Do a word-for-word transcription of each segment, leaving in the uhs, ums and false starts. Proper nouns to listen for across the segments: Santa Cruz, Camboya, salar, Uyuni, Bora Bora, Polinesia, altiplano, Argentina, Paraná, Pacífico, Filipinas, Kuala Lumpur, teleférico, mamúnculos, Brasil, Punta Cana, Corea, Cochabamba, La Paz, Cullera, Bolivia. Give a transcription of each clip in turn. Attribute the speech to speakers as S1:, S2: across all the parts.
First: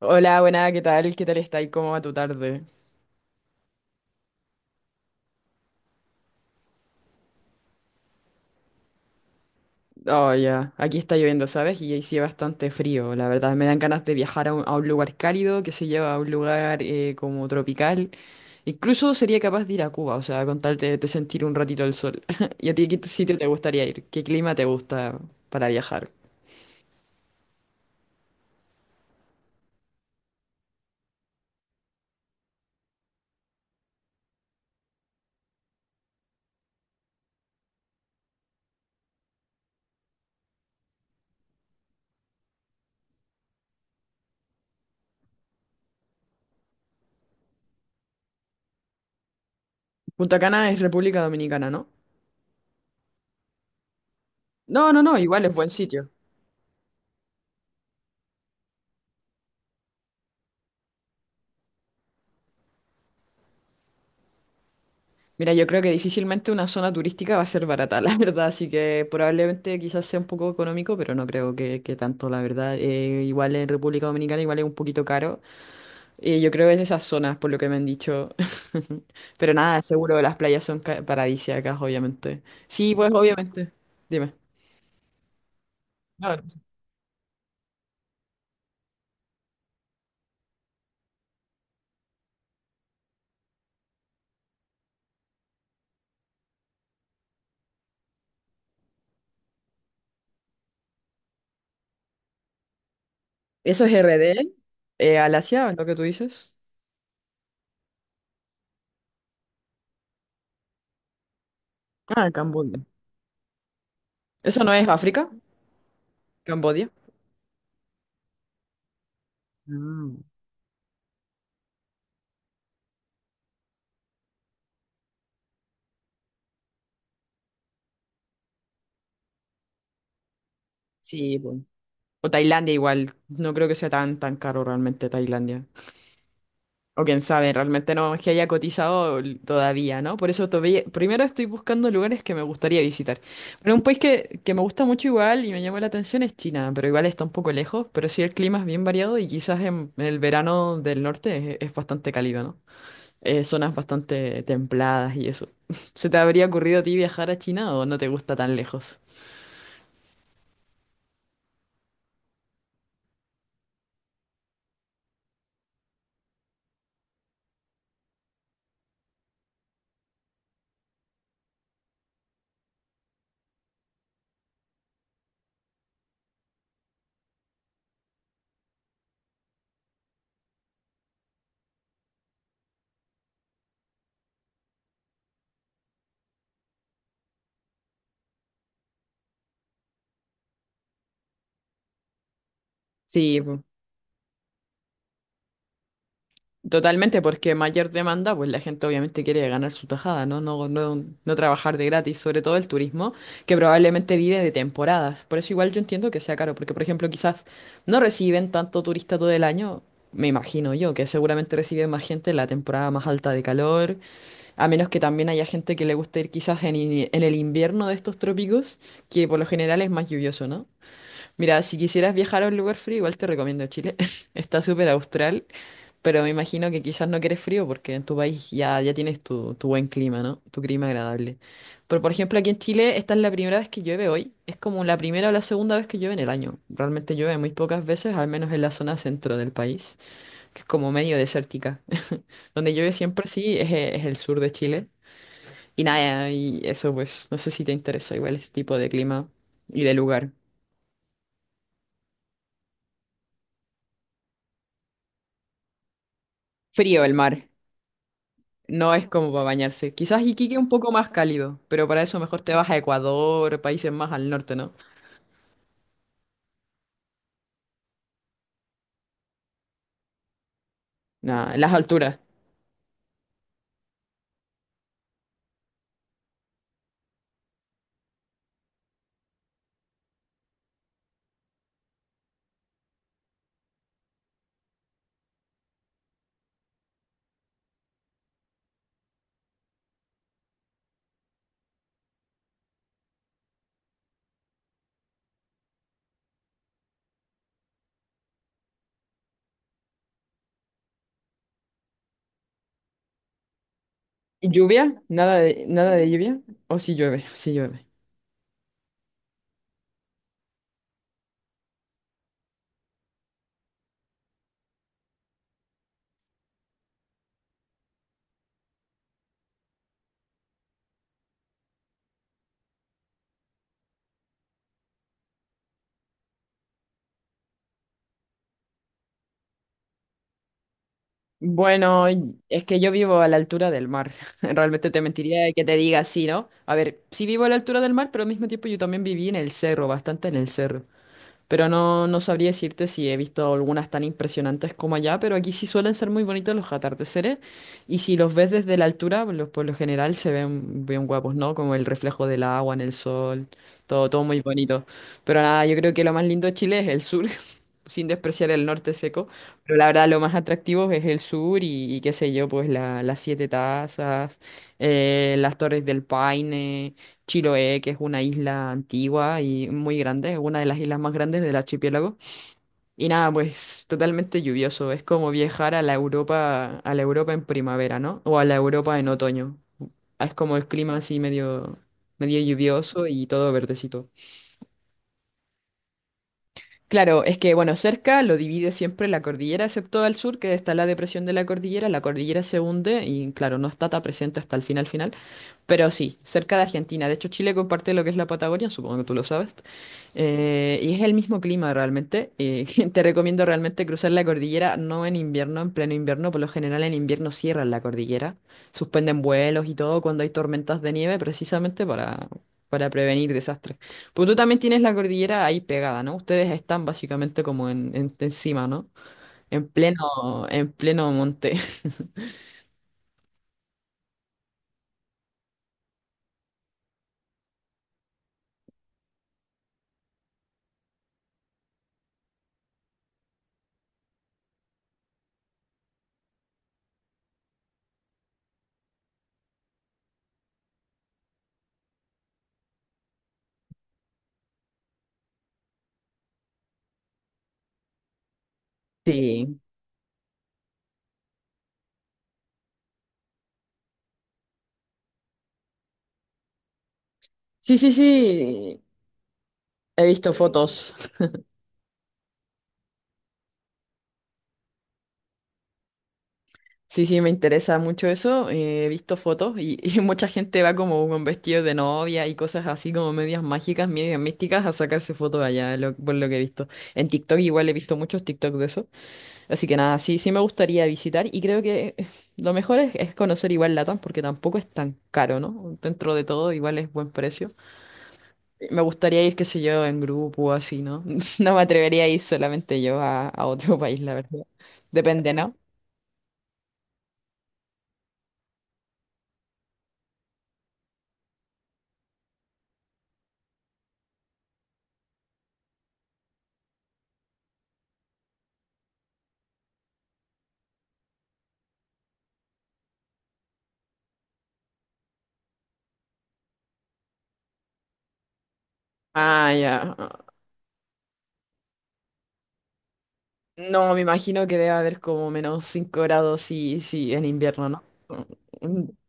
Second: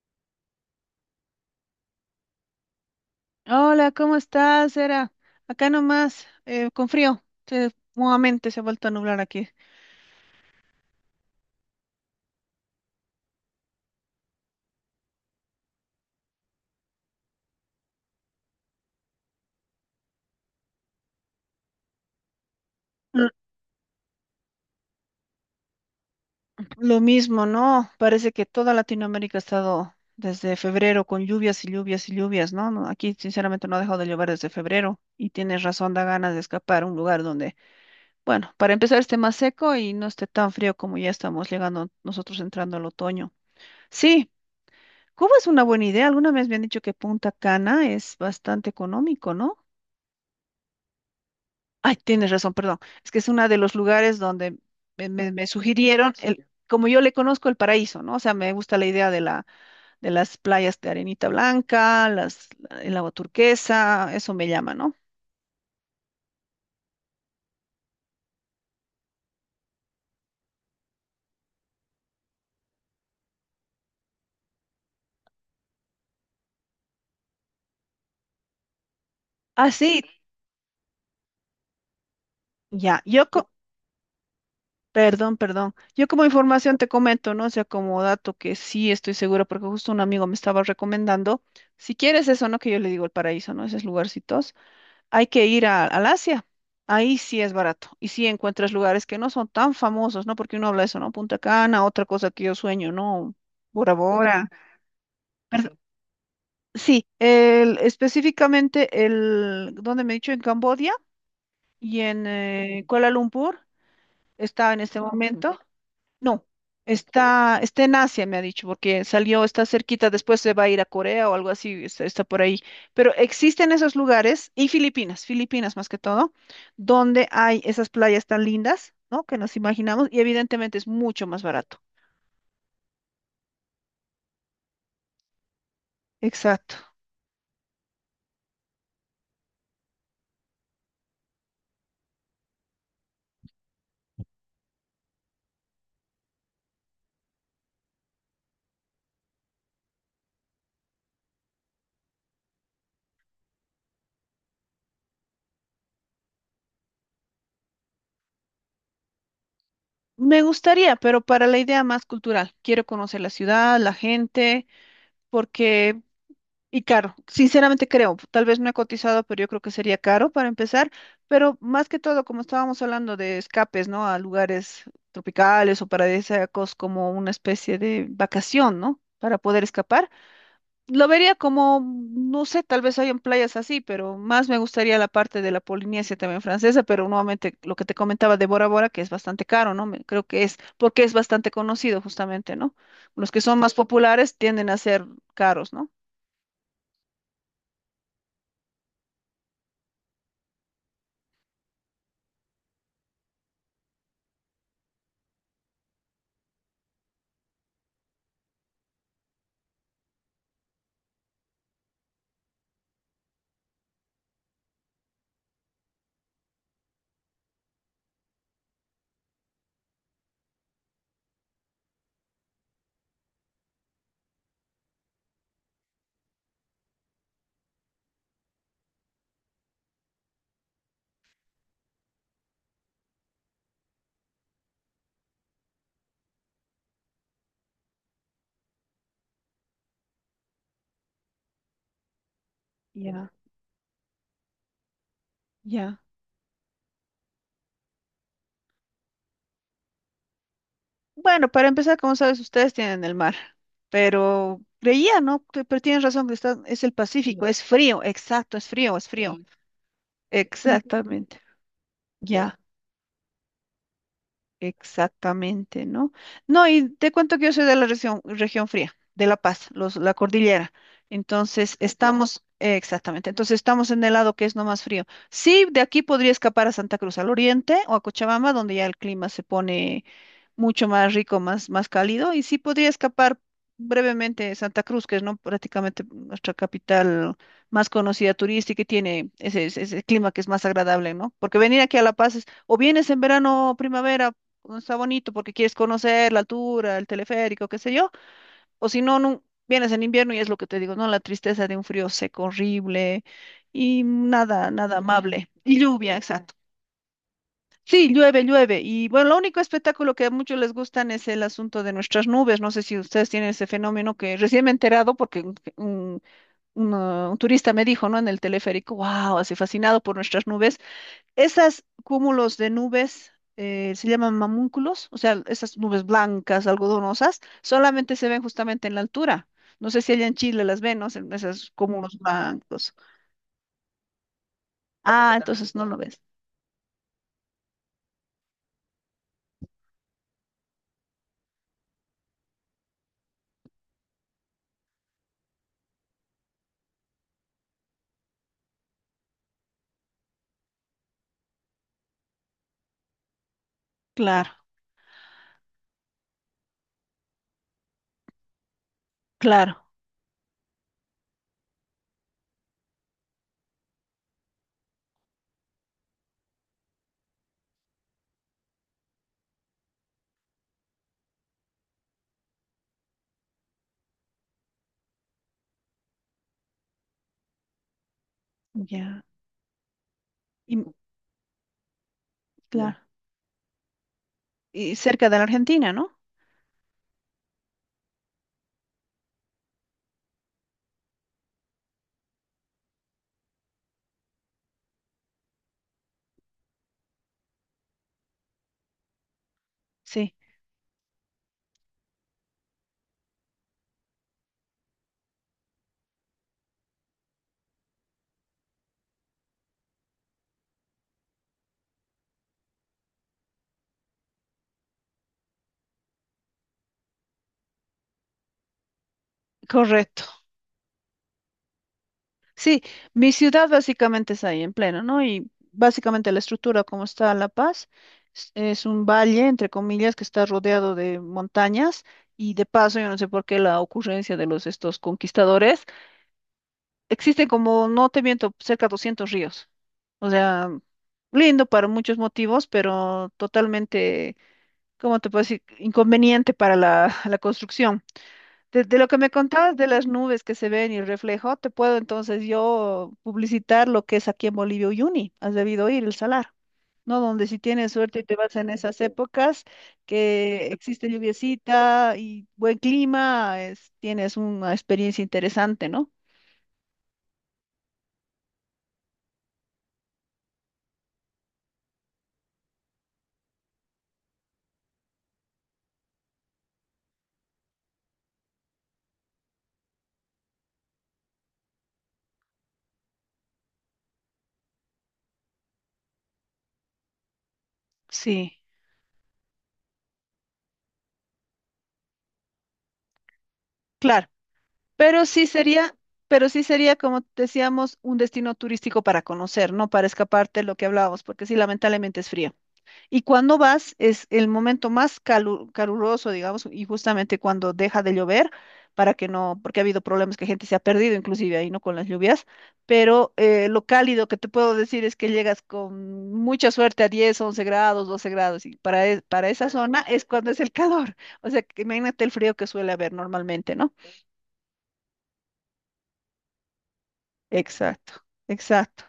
S1: Hola, buena, ¿qué tal? ¿Qué tal está? ¿Y cómo va tu tarde?
S2: Hola, ¿cómo estás, Era? Acá nomás, eh, con frío. Se- nuevamente se ha vuelto a nublar aquí.
S1: Oh, ya, aquí está lloviendo, ¿sabes? Y sí, bastante frío, la verdad. Me dan ganas de viajar a un, a un lugar cálido, que se lleva a un lugar eh, como tropical. Incluso sería capaz de ir a Cuba, o sea, con tal de, de sentir un ratito el sol. ¿Y a ti qué t-
S2: L-
S1: sitio te gustaría ir? ¿Qué clima te gusta para viajar?
S2: lo mismo, ¿no? Parece que toda Latinoamérica ha estado desde febrero con lluvias y lluvias y lluvias, ¿no? No, aquí, sinceramente, no ha dejado de llover desde febrero y tienes razón, da ganas de escapar a un lugar donde, bueno, para empezar esté más seco y no esté tan frío como ya estamos llegando nosotros entrando al otoño. Sí, Cuba es una buena idea. Alguna vez me han dicho que Punta Cana es bastante económico, ¿no?
S1: Punta Cana es República Dominicana, ¿no?
S2: Ay, tienes razón, perdón. Es que es uno de los lugares donde
S1: No, no,
S2: me,
S1: no,
S2: me-
S1: igual
S2: me
S1: es buen sitio.
S2: sugirieron, el, como yo le conozco el paraíso, ¿no? O sea, me gusta la idea de la, de las playas de arenita blanca, las, el agua turquesa, eso me llama, ¿no?
S1: Mira, yo creo que difícilmente una zona turística va a ser barata, la verdad, así que probablemente quizás sea un poco económico, pero no creo que, que tanto, la verdad. Eh, igual en República Dominicana igual es un poquito caro. Eh, yo creo que es de esas zonas, por lo que me han dicho. Pero
S2: Ah,
S1: nada,
S2: sí,
S1: seguro las playas son ca- paradisíacas, obviamente. Sí,
S2: ya,
S1: pues
S2: yo, co-
S1: obviamente. Dime.
S2: perdón, perdón. Yo como
S1: No, no sé.
S2: información te comento, ¿no? O sea, como dato que sí estoy segura, porque justo un amigo me estaba recomendando, si quieres eso, ¿no? Que yo le digo el paraíso, ¿no? Esos lugarcitos. Hay que ir a- al Asia. Ahí sí es barato. Y sí encuentras lugares que no son tan famosos, ¿no? Porque uno habla de eso, ¿no? Punta Cana, otra cosa que yo sueño, ¿no?
S1: ¿Eso es
S2: Bora Bora.
S1: R D? Eh, ¿al Asia, es lo que tú dices?
S2: Sí, el- específicamente el, donde me he dicho, en Camboya y en
S1: Ah, Cambodia.
S2: eh, Kuala Lumpur,
S1: ¿Eso
S2: está
S1: no
S2: en
S1: es
S2: este
S1: África?
S2: momento. No,
S1: ¿Cambodia?
S2: está, está en Asia, me ha dicho, porque salió, está cerquita,
S1: Ah,
S2: después se va a ir a Corea o algo así, está, está por ahí. Pero existen esos lugares, y Filipinas, Filipinas más que todo, donde hay esas playas tan lindas, ¿no? Que nos imaginamos, y evidentemente es mucho
S1: sí,
S2: más
S1: pues.
S2: barato.
S1: O Tailandia igual, no creo que sea tan, tan caro realmente Tailandia.
S2: Exacto.
S1: O quién sabe, realmente no es que haya cotizado todavía, ¿no? Por eso todavía, primero estoy buscando lugares que me gustaría visitar. Pero un país que, que me gusta mucho igual y me llama la atención es China, pero igual está un poco lejos, pero sí el clima es bien variado y quizás en, en el verano del norte es, es bastante cálido, ¿no? Eh, zonas bastante templadas y eso. ¿Se te habría ocurrido a ti viajar a China o no te gusta tan lejos?
S2: Me gustaría, pero para la idea más cultural, quiero conocer la ciudad, la gente, porque y caro, sinceramente creo, tal vez no he cotizado, pero yo creo que sería caro para empezar, pero más que todo, como estábamos hablando de escapes, ¿no? A lugares tropicales o paradisíacos como una especie de vacación, ¿no? Para poder escapar. Lo vería como, no sé, tal vez hayan playas así, pero más me gustaría la parte de la Polinesia también francesa, pero nuevamente lo que te comentaba de Bora Bora, que es bastante caro, ¿no? Me- Creo que es porque es bastante conocido justamente, ¿no? Los
S1: Sí,
S2: que son más populares tienden a ser caros, ¿no?
S1: totalmente, porque mayor demanda, pues la gente obviamente quiere ganar su tajada, ¿no? No, no, no trabajar de gratis, sobre todo el turismo, que probablemente vive de temporadas. Por eso igual yo entiendo que sea caro, porque por ejemplo quizás no reciben tanto turista todo el año, me imagino yo, que seguramente reciben más gente en la temporada más alta de calor, a menos que también haya gente que le guste ir quizás en, ini- en el invierno de estos trópicos, que por lo general es más lluvioso, ¿no? Mira, si quisieras viajar a un lugar frío, igual te recomiendo Chile. Está súper austral pero me imagino que quizás no quieres frío porque en tu país ya, ya tienes tu, tu buen clima, ¿no? Tu clima agradable. Pero por ejemplo, aquí en Chile, esta es la primera vez que llueve hoy. Es como la primera o la segunda vez que llueve en el año. Realmente llueve muy pocas veces, al menos en la zona centro del país, que es como medio desértica. Donde llueve siempre,
S2: Ya,
S1: sí, es, e- es el sur de Chile. Y
S2: ya.
S1: nada, y eso pues, no sé si te interesa igual este tipo de clima y de lugar.
S2: Bueno, para empezar, como sabes, ustedes tienen el mar, pero creía, ¿no? Que- Pero tienes razón, que está, es el
S1: Frío el
S2: Pacífico,
S1: mar.
S2: es frío, exacto, es
S1: No
S2: frío,
S1: es
S2: es
S1: como
S2: frío.
S1: para
S2: Sí.
S1: bañarse. Quizás Iquique un poco más
S2: Exactamente,
S1: cálido, pero para eso mejor te
S2: ya,
S1: vas a Ecuador, países más al norte, ¿no?
S2: exactamente, ¿no? No, y te cuento que yo soy de la región, región fría, de La Paz, los, la cordillera.
S1: Nada, las
S2: Entonces, ujú.
S1: alturas.
S2: Estamos, eh, exactamente, entonces estamos en el lado que es no más frío. Sí, de aquí podría escapar a Santa Cruz, al oriente o a Cochabamba, donde ya el clima se pone mucho más rico, más, más cálido, y sí podría escapar brevemente de Santa Cruz, que es ¿no? prácticamente nuestra capital más conocida turística y tiene ese, ese- ese clima que es más agradable, ¿no? Porque venir aquí a La Paz es, o vienes en verano o primavera, cuando está bonito, porque quieres conocer la altura, el teleférico, qué sé yo, o si no, no, vienes en invierno y es lo que te digo, ¿no? La tristeza de un frío seco, horrible, y
S1: ¿Y
S2: nada, nada
S1: lluvia? ¿Nada
S2: amable.
S1: de,
S2: Y
S1: nada de
S2: lluvia,
S1: lluvia?
S2: exacto.
S1: ¿O si llueve? Sí llueve.
S2: Sí, llueve, llueve. Y bueno, lo único espectáculo que a muchos les gustan es el asunto de nuestras nubes. No sé si ustedes tienen ese fenómeno que recién me he enterado porque un, un- un, ah, un turista me dijo, ¿no? En el teleférico, wow, así fascinado por nuestras nubes. Esas cúmulos de nubes eh, se llaman mamúnculos, o sea, esas nubes blancas, algodonosas, solamente se ven justamente en la altura. No sé si allá en Chile las ven, ¿no? Se- Esos
S1: Bueno,
S2: cúmulos
S1: es que yo
S2: blancos.
S1: vivo a la altura del mar. Realmente te
S2: Ah,
S1: mentiría que
S2: entonces
S1: te
S2: no lo
S1: diga
S2: ves.
S1: así, ¿no? A ver, sí vivo a la altura del mar, pero al mismo tiempo yo también viví en el cerro, bastante en el cerro. Pero no, no sabría decirte si he visto algunas tan impresionantes como allá, pero aquí sí suelen ser muy bonitos los atardeceres y si los ves desde la altura, pues, los, por lo general se ven bien guapos, ¿no? Como el reflejo del agua en el sol, todo, todo muy
S2: Claro,
S1: bonito. Pero nada, yo creo que lo más lindo de Chile es el sur, sin despreciar el norte seco, pero la
S2: claro.
S1: verdad lo más atractivo es el sur y, y qué sé yo, pues la- las siete tazas, eh, las torres del Paine. Chiloé, que es una isla antigua y muy grande, es una de las islas más grandes del archipiélago. Y nada, pues totalmente lluvioso, es como viajar a la Europa, a la Europa en primavera, ¿no? O a la Europa en
S2: Ya.
S1: otoño. Es como el
S2: Y-
S1: clima así medio, medio
S2: Claro,
S1: lluvioso y todo verdecito.
S2: y cerca de la Argentina, ¿no?
S1: Claro, es que bueno, cerca lo divide siempre la cordillera, excepto al sur, que está la depresión de la cordillera, la cordillera se hunde y claro, no está tan presente hasta el final final. Pero sí, cerca de Argentina. De hecho, Chile comparte lo que es la Patagonia, supongo que tú lo sabes.
S2: Sí,
S1: Eh, y es el mismo clima realmente. Eh, te recomiendo realmente cruzar la cordillera, no en invierno, en pleno invierno. Por lo general en invierno cierran la cordillera. Suspenden vuelos y todo cuando hay tormentas de nieve, precisamente para, para prevenir desastres. Pues tú también tienes la cordillera ahí pegada, ¿no? Ustedes están básicamente como en, en- encima, ¿no? En pleno,
S2: correcto.
S1: en pleno monte.
S2: Sí, mi ciudad básicamente es ahí en pleno, ¿no? Y básicamente la estructura como está La Paz es es un valle, entre comillas, que está rodeado de montañas y de paso, yo no sé por qué la ocurrencia de los estos conquistadores, existen como, no te miento, cerca de doscientos ríos. O sea, lindo para muchos motivos, pero totalmente, ¿cómo te puedo decir? Inconveniente para la, la construcción. De, de lo que me
S1: Sí.
S2: contabas de las nubes que se ven y el reflejo, te puedo entonces yo publicitar lo que es aquí en Bolivia Uyuni. Has debido ir el salar, ¿no? Donde si
S1: Sí, sí,
S2: tienes suerte y te vas en
S1: sí.
S2: esas épocas
S1: He visto
S2: que
S1: fotos.
S2: existe lluviecita y buen clima, es- tienes una experiencia interesante, ¿no?
S1: Sí, sí, me interesa mucho eso. Eh, he visto fotos y, y mucha gente va como con vestidos de novia y cosas así como medias mágicas, medias místicas a sacarse fotos allá, lo- por lo que he visto. En TikTok igual he visto muchos TikTok de eso. Así que nada, sí, sí me gustaría visitar y creo que eh, lo mejor es, es conocer igual Latam porque tampoco es tan caro, ¿no? Dentro de todo igual es buen precio.
S2: Sí,
S1: Me gustaría ir, qué sé yo, en grupo o así, ¿no? No me atrevería a ir solamente yo a, a otro país, la
S2: claro.
S1: verdad.
S2: Pero
S1: Depende,
S2: sí
S1: ¿no?
S2: sería, pero sí sería, como decíamos, un destino turístico para conocer, no para escaparte lo que hablábamos, porque sí, lamentablemente es frío. Y cuando vas es el momento más calu- caluroso, digamos, y justamente cuando deja de llover, para que no, porque ha habido problemas que gente se ha perdido, inclusive ahí, ¿no? Con las lluvias, pero eh, lo cálido que te puedo decir es que llegas con mucha suerte a diez, once grados, doce grados, y para, e-
S1: Ah,
S2: para esa
S1: ya.
S2: zona es cuando es el calor. O sea, que imagínate el frío que suele haber normalmente,
S1: No,
S2: ¿no?
S1: me imagino que debe haber como menos cinco grados si, si en invierno, ¿no?
S2: Exacto,
S1: Mm,
S2: exacto.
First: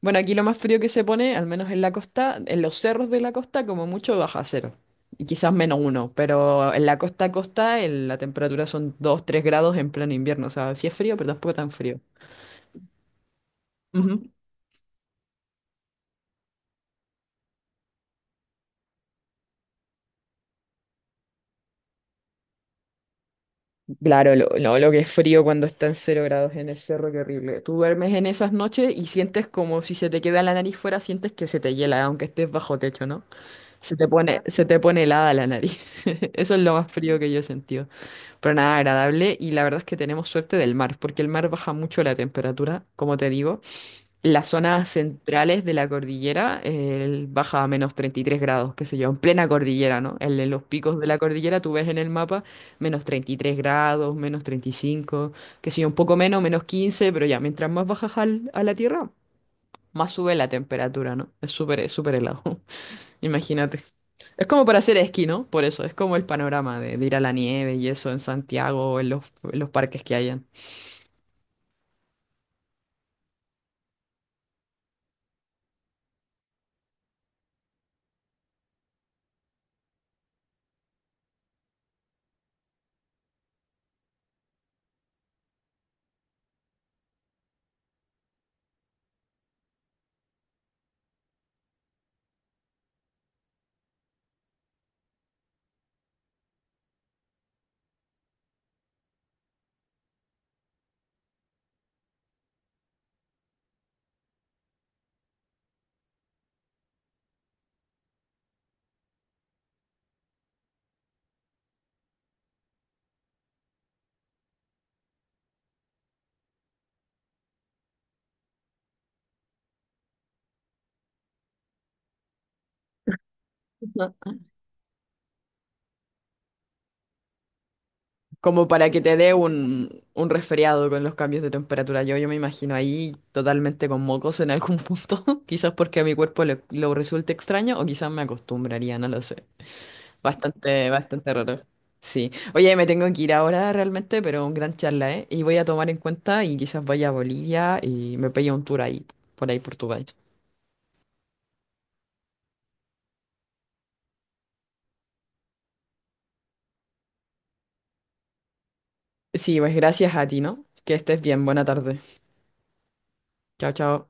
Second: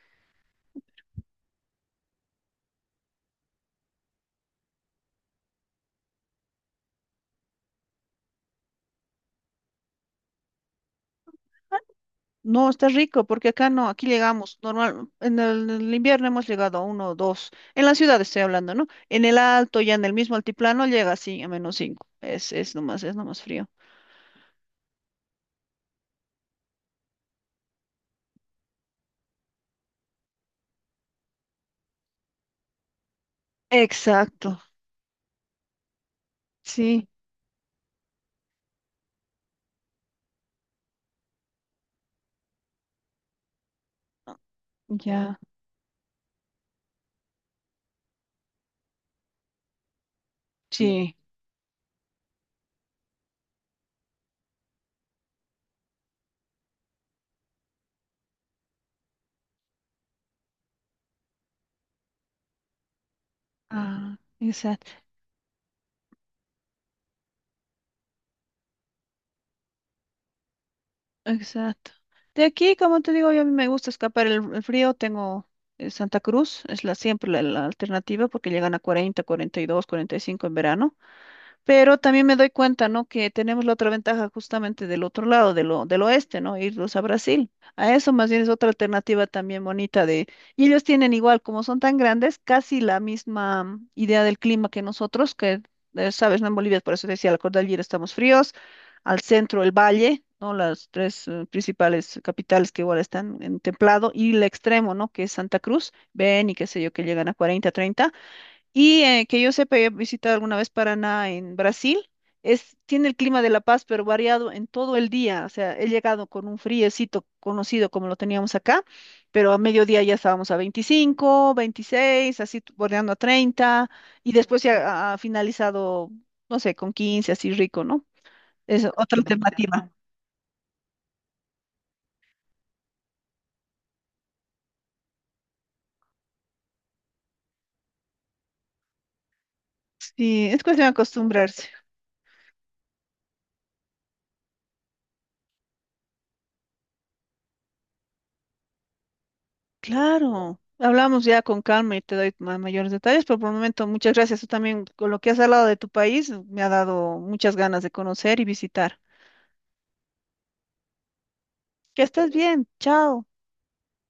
S1: bueno, aquí lo más frío que se pone, al menos en la costa, en los cerros de la costa, como mucho baja cero. Y quizás menos uno, pero en la costa a costa el- la temperatura son dos tres grados en pleno invierno. O sea, sí es frío, pero tampoco tan frío.
S2: No, está rico, porque acá no, aquí
S1: Ujú.
S2: llegamos, normal, en el, en el invierno hemos llegado a uno o dos, en la ciudad estoy hablando, ¿no? En el alto, ya en el mismo altiplano, llega así a menos cinco, es, es nomás, es nomás frío.
S1: Claro, lo, no, lo que es frío cuando está en cero grados en el cerro, qué horrible. Tú duermes en esas noches y sientes como si se te queda la nariz fuera, sientes que se te hiela, aunque estés bajo techo, ¿no? Se te pone,
S2: Exacto,
S1: se te pone helada la nariz. Eso es lo más
S2: sí,
S1: frío que yo he sentido. Pero nada, agradable. Y la verdad es que tenemos suerte del mar, porque el mar baja mucho la temperatura, como te digo. En las zonas
S2: ya,
S1: centrales de la cordillera eh, baja a menos treinta y tres grados, qué sé yo, en plena cordillera, ¿no? En, en los picos de
S2: sí.
S1: la cordillera tú ves en el mapa menos treinta y tres grados, menos treinta y cinco qué sé yo, un poco menos, menos quince pero ya, mientras más bajas al- a la tierra, más sube la temperatura, ¿no? Es súper, es súper helado. Imagínate.
S2: Ah,
S1: Es como para
S2: exacto,
S1: hacer esquí, ¿no? Por eso, es como el panorama de, de ir a la nieve y eso en Santiago o en los, en los parques que hayan.
S2: exacto. De aquí, como te digo, yo a mí me gusta escapar el, el frío, tengo eh, Santa Cruz, es la siempre la, la alternativa, porque llegan a cuarenta, cuarenta y dos, cuarenta y cinco en verano. Pero también me doy cuenta, ¿no? Que tenemos la otra ventaja justamente del otro lado, de lo, del oeste, ¿no? Irlos a Brasil. A eso más bien es otra alternativa también bonita de... Y ellos tienen igual, como son tan grandes, casi la misma mm, idea del clima que nosotros, que, eh, sabes, ¿no? En Bolivia, por eso decía, la cordillera estamos fríos, al centro el valle, ¿no? Las tres eh, principales capitales que igual están en templado, y el extremo, ¿no? Que es Santa Cruz, ven y qué sé yo, que llegan a cuarenta, treinta y eh, que yo sepa, he visitado alguna vez Paraná en Brasil. Es, tiene el clima de La Paz, pero variado en todo el día. O sea, he llegado con un friecito conocido como lo teníamos acá, pero a mediodía ya estábamos a veinticinco, veintiséis, así t- bordeando a treinta, y
S1: Ujú.
S2: después se ha, ha finalizado, no sé, con quince, así rico, ¿no?
S1: Como
S2: Es
S1: para que te
S2: otra
S1: dé
S2: alternativa.
S1: un, un resfriado con los cambios de temperatura. Yo, yo me imagino ahí totalmente con mocos en algún punto. Quizás porque a mi cuerpo le- lo resulte extraño o quizás me acostumbraría, no lo sé.
S2: Sí, es cuestión
S1: Bastante,
S2: de
S1: bastante raro.
S2: acostumbrarse.
S1: Sí. Oye, me tengo que ir ahora realmente, pero un gran charla, ¿eh? Y voy a tomar en cuenta y quizás vaya a Bolivia y me pegue un tour ahí, por ahí Portugal.
S2: Claro, hablamos ya con calma y te doy ma- mayores detalles, pero por el momento muchas gracias. Tú también, con lo que has hablado de tu país, me ha dado muchas ganas de conocer y visitar.
S1: Sí, pues gracias a ti, ¿no? Que estés bien. Buena tarde.
S2: Que estés bien, chao.
S1: Chao, chao.